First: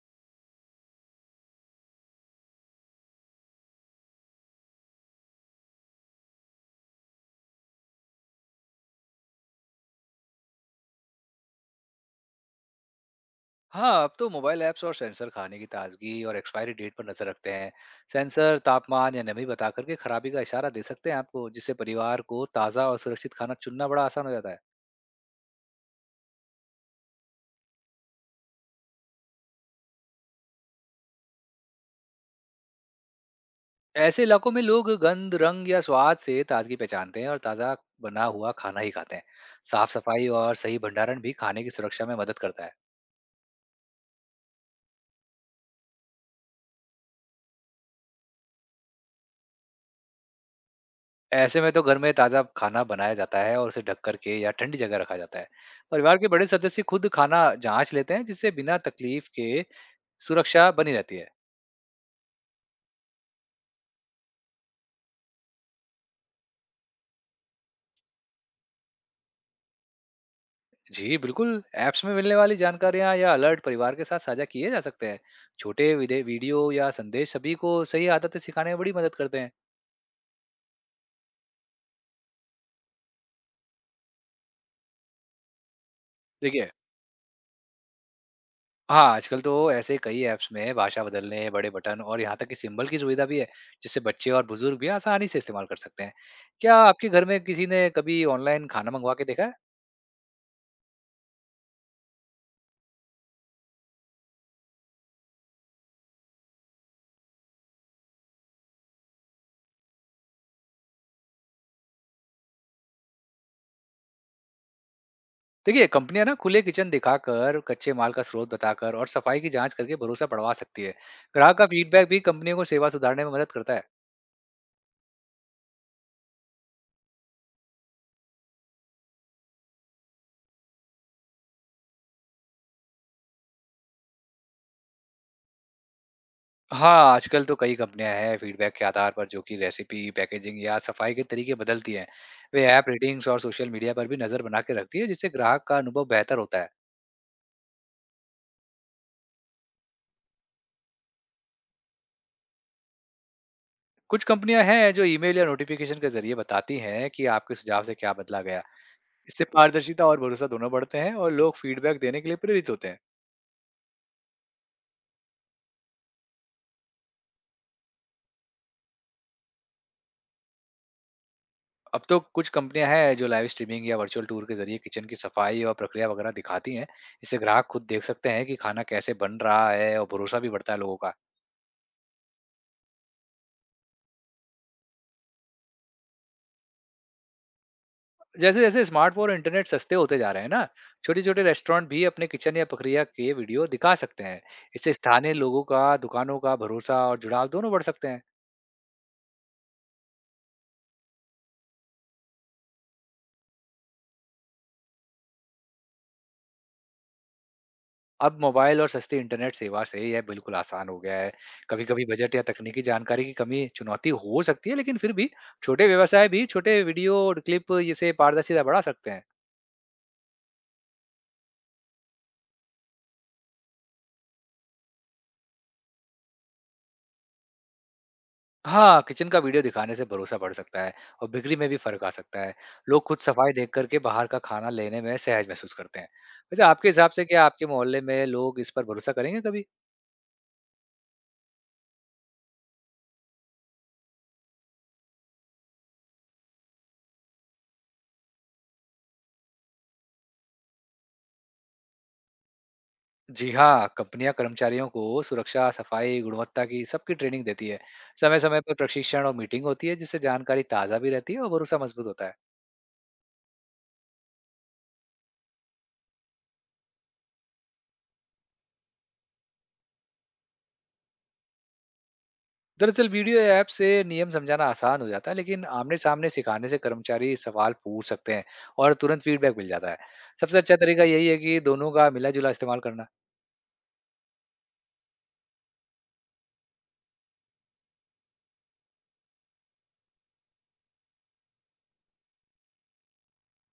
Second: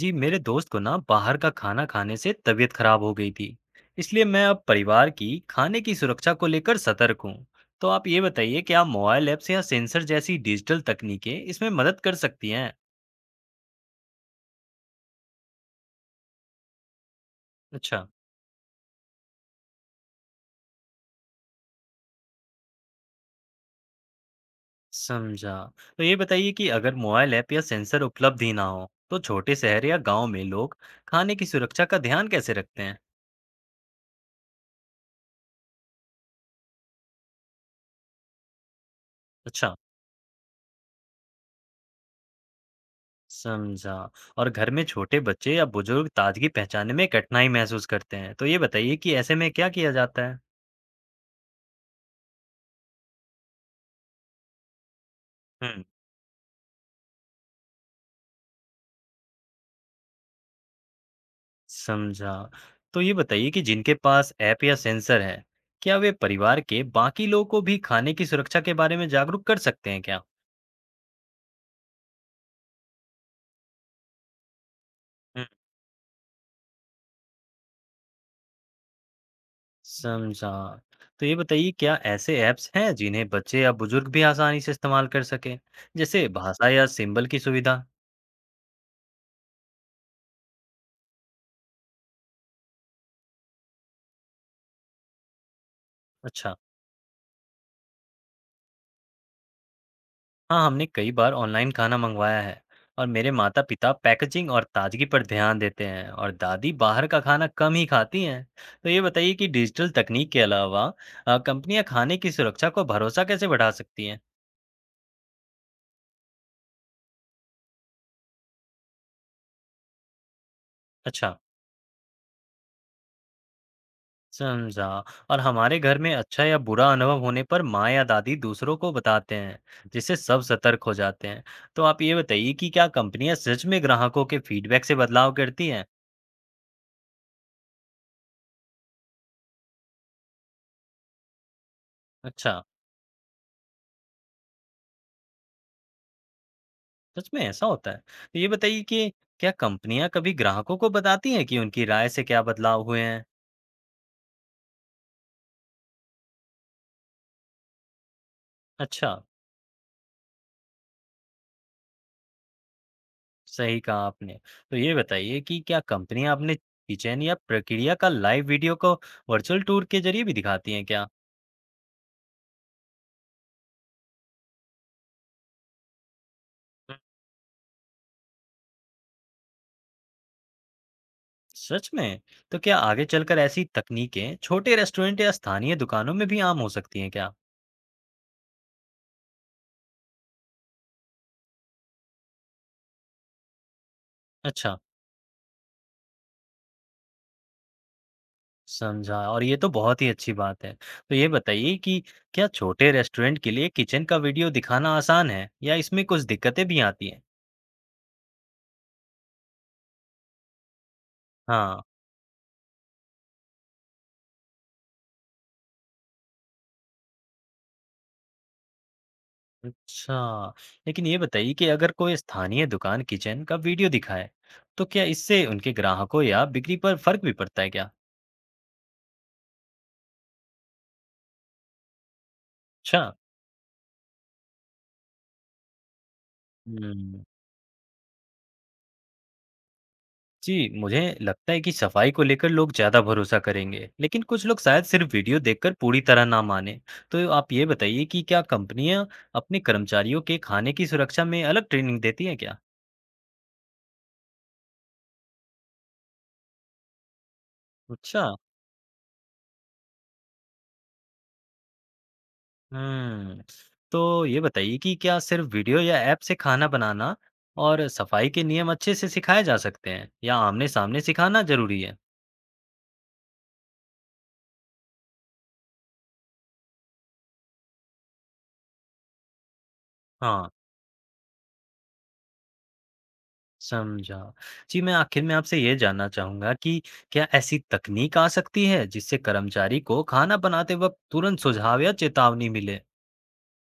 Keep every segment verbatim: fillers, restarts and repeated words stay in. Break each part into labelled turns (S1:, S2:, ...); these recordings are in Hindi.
S1: जी, मेरे दोस्त को ना बाहर का खाना खाने से तबीयत खराब हो गई थी। इसलिए मैं अब परिवार की खाने की सुरक्षा को लेकर सतर्क हूँ। तो आप ये बताइए, क्या मोबाइल ऐप्स या सेंसर जैसी डिजिटल तकनीकें इसमें मदद कर सकती हैं?
S2: हाँ, अब तो मोबाइल ऐप्स और सेंसर खाने की ताज़गी और एक्सपायरी डेट पर नज़र रखते हैं।
S1: अच्छा।
S2: सेंसर तापमान या नमी बता करके खराबी का इशारा दे सकते हैं आपको, जिससे परिवार को ताज़ा और सुरक्षित खाना चुनना बड़ा आसान हो जाता है।
S1: समझा। तो ये बताइए कि अगर मोबाइल ऐप या सेंसर उपलब्ध ही ना हो तो छोटे शहर या गांव में लोग खाने की सुरक्षा का ध्यान कैसे रखते हैं?
S2: ऐसे इलाकों में लोग गंध, रंग या स्वाद से ताज़गी पहचानते हैं और ताज़ा बना हुआ खाना ही खाते हैं।
S1: अच्छा।
S2: साफ-सफाई और सही भंडारण भी खाने की सुरक्षा में मदद करता है।
S1: समझा। और घर में छोटे बच्चे या बुजुर्ग ताजगी पहचानने में कठिनाई महसूस करते हैं, तो ये बताइए कि ऐसे में क्या किया जाता है?
S2: ऐसे में तो घर में ताज़ा खाना बनाया जाता है और उसे ढक कर के या ठंडी जगह रखा जाता है।
S1: हुँ।
S2: परिवार के बड़े सदस्य खुद खाना जाँच लेते हैं, जिससे बिना तकलीफ के सुरक्षा बनी रहती है।
S1: समझा। तो ये बताइए कि जिनके पास ऐप या सेंसर है, क्या वे परिवार के बाकी लोगों को भी खाने की सुरक्षा के बारे में जागरूक कर सकते हैं क्या?
S2: जी, बिल्कुल, ऐप्स में मिलने वाली जानकारियाँ या अलर्ट परिवार के साथ साझा किए जा सकते हैं।
S1: हुँ।
S2: छोटे विदे वीडियो या संदेश सभी को सही आदतें सिखाने में बड़ी मदद करते हैं।
S1: समझा। तो ये बताइए, क्या ऐसे ऐप्स हैं जिन्हें बच्चे या बुजुर्ग भी आसानी से इस्तेमाल कर सकें? जैसे भाषा
S2: देखिए,
S1: या सिंबल की सुविधा?
S2: हाँ, आजकल तो ऐसे कई ऐप्स में भाषा बदलने, बड़े बटन और यहाँ तक कि सिंबल की सुविधा भी है, जिससे बच्चे और बुजुर्ग भी आसानी से इस्तेमाल कर सकते हैं।
S1: अच्छा।
S2: क्या आपके घर में किसी ने कभी ऑनलाइन खाना मंगवा के देखा है?
S1: हाँ, हमने कई बार ऑनलाइन खाना मंगवाया है, और मेरे माता-पिता पैकेजिंग और ताजगी पर ध्यान देते हैं और दादी बाहर का खाना कम ही खाती हैं। तो ये बताइए कि डिजिटल तकनीक के अलावा अ, कंपनियां खाने की सुरक्षा को भरोसा कैसे बढ़ा सकती हैं?
S2: देखिए, कंपनियां ना खुले किचन दिखाकर, कच्चे माल का स्रोत बताकर और सफाई की जांच करके भरोसा बढ़वा सकती है।
S1: अच्छा।
S2: ग्राहक का फीडबैक भी कंपनियों को सेवा सुधारने में मदद करता है।
S1: समझा। और हमारे घर में अच्छा या बुरा अनुभव होने पर माँ या दादी दूसरों को बताते हैं, जिससे सब सतर्क हो जाते हैं। तो आप ये बताइए कि क्या कंपनियां सच में ग्राहकों के फीडबैक से बदलाव करती हैं?
S2: हाँ, आजकल तो कई कंपनियां हैं फीडबैक के आधार पर जो कि रेसिपी, पैकेजिंग या सफाई के तरीके बदलती हैं।
S1: अच्छा।
S2: वे ऐप रेटिंग्स और सोशल मीडिया पर भी नजर बना के रखती है, जिससे ग्राहक का अनुभव बेहतर होता है।
S1: सच में ऐसा होता है? तो ये बताइए कि क्या कंपनियाँ कभी ग्राहकों को बताती हैं कि उनकी राय से क्या बदलाव हुए हैं?
S2: कुछ कंपनियां हैं जो ईमेल या नोटिफिकेशन के जरिए बताती हैं कि आपके सुझाव से क्या बदला गया।
S1: अच्छा।
S2: इससे पारदर्शिता और भरोसा दोनों बढ़ते हैं और लोग फीडबैक देने के लिए प्रेरित होते हैं।
S1: सही कहा आपने। तो ये बताइए कि क्या कंपनियाँ अपने किचन या प्रक्रिया का लाइव वीडियो को वर्चुअल टूर के जरिए भी दिखाती हैं क्या?
S2: अब तो कुछ कंपनियां हैं जो लाइव स्ट्रीमिंग या वर्चुअल टूर के जरिए किचन की सफाई और प्रक्रिया वगैरह दिखाती हैं।
S1: हुँ।
S2: इससे ग्राहक खुद देख सकते हैं कि खाना कैसे बन रहा है और भरोसा भी बढ़ता है लोगों का।
S1: सच में? तो क्या आगे चलकर ऐसी तकनीकें छोटे रेस्टोरेंट या स्थानीय दुकानों में भी आम हो सकती हैं क्या?
S2: जैसे जैसे स्मार्टफोन और इंटरनेट सस्ते होते जा रहे हैं ना, छोटे छोटे रेस्टोरेंट भी अपने किचन या प्रक्रिया के वीडियो दिखा सकते हैं।
S1: अच्छा।
S2: इससे स्थानीय लोगों का, दुकानों का भरोसा और जुड़ाव दोनों बढ़ सकते हैं।
S1: समझा, और ये तो बहुत ही अच्छी बात है। तो ये बताइए कि क्या छोटे रेस्टोरेंट के लिए किचन का वीडियो दिखाना आसान है या इसमें कुछ दिक्कतें भी आती हैं?
S2: अब मोबाइल और सस्ती इंटरनेट सेवा से यह बिल्कुल आसान हो गया है।
S1: हाँ।
S2: कभी-कभी बजट या तकनीकी जानकारी की कमी चुनौती हो सकती है, लेकिन फिर भी छोटे व्यवसाय भी छोटे वीडियो और क्लिप जैसे पारदर्शिता बढ़ा सकते हैं।
S1: अच्छा। लेकिन ये बताइए कि अगर कोई स्थानीय दुकान किचन का वीडियो दिखाए, तो क्या इससे उनके ग्राहकों या बिक्री पर फर्क भी पड़ता है क्या?
S2: हाँ, किचन का वीडियो दिखाने से भरोसा बढ़ सकता है और बिक्री में भी फ़र्क आ सकता है।
S1: अच्छा।
S2: लोग खुद सफाई देख कर के बाहर का खाना लेने में सहज महसूस करते हैं। वैसे आपके हिसाब
S1: हुँ।
S2: से क्या आपके मोहल्ले में लोग इस पर भरोसा करेंगे कभी?
S1: जी, मुझे लगता है कि सफाई को लेकर लोग ज़्यादा भरोसा करेंगे, लेकिन कुछ लोग शायद सिर्फ वीडियो देखकर पूरी तरह ना मानें। तो आप ये बताइए कि क्या कंपनियां अपने कर्मचारियों के खाने की सुरक्षा में अलग ट्रेनिंग देती हैं क्या?
S2: जी हाँ, कंपनियाँ कर्मचारियों को सुरक्षा, सफाई, गुणवत्ता की सबकी ट्रेनिंग देती है।
S1: अच्छा।
S2: समय-समय पर प्रशिक्षण और मीटिंग होती है, जिससे जानकारी ताज़ा भी रहती है और भरोसा मजबूत होता है।
S1: हम्म। तो ये बताइए कि क्या सिर्फ वीडियो या ऐप से खाना बनाना और सफाई के नियम अच्छे से सिखाए जा सकते हैं, या आमने-सामने सिखाना जरूरी है?
S2: दरअसल वीडियो या ऐप से नियम समझाना आसान हो जाता है, लेकिन आमने-सामने सिखाने से कर्मचारी सवाल पूछ सकते हैं और तुरंत फीडबैक मिल जाता है।
S1: हाँ।
S2: सबसे अच्छा तरीका यही है कि दोनों का मिला-जुला इस्तेमाल करना।
S1: समझा। जी, मैं आखिर में आपसे ये जानना चाहूँगा कि क्या ऐसी तकनीक आ सकती है जिससे कर्मचारी को खाना बनाते वक़्त तुरंत सुझाव या चेतावनी मिले?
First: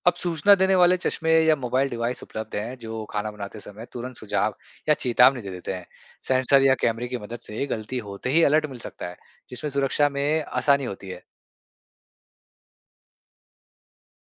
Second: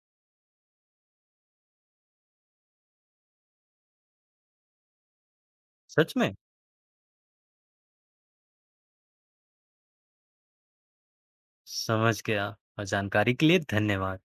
S2: अब सूचना देने वाले चश्मे या मोबाइल डिवाइस उपलब्ध हैं जो खाना बनाते समय तुरंत सुझाव या चेतावनी दे देते हैं।
S1: सच में?
S2: सेंसर या कैमरे की मदद से गलती होते ही अलर्ट मिल सकता है, जिसमें सुरक्षा में आसानी होती है।
S1: समझ गया, और जानकारी के लिए धन्यवाद।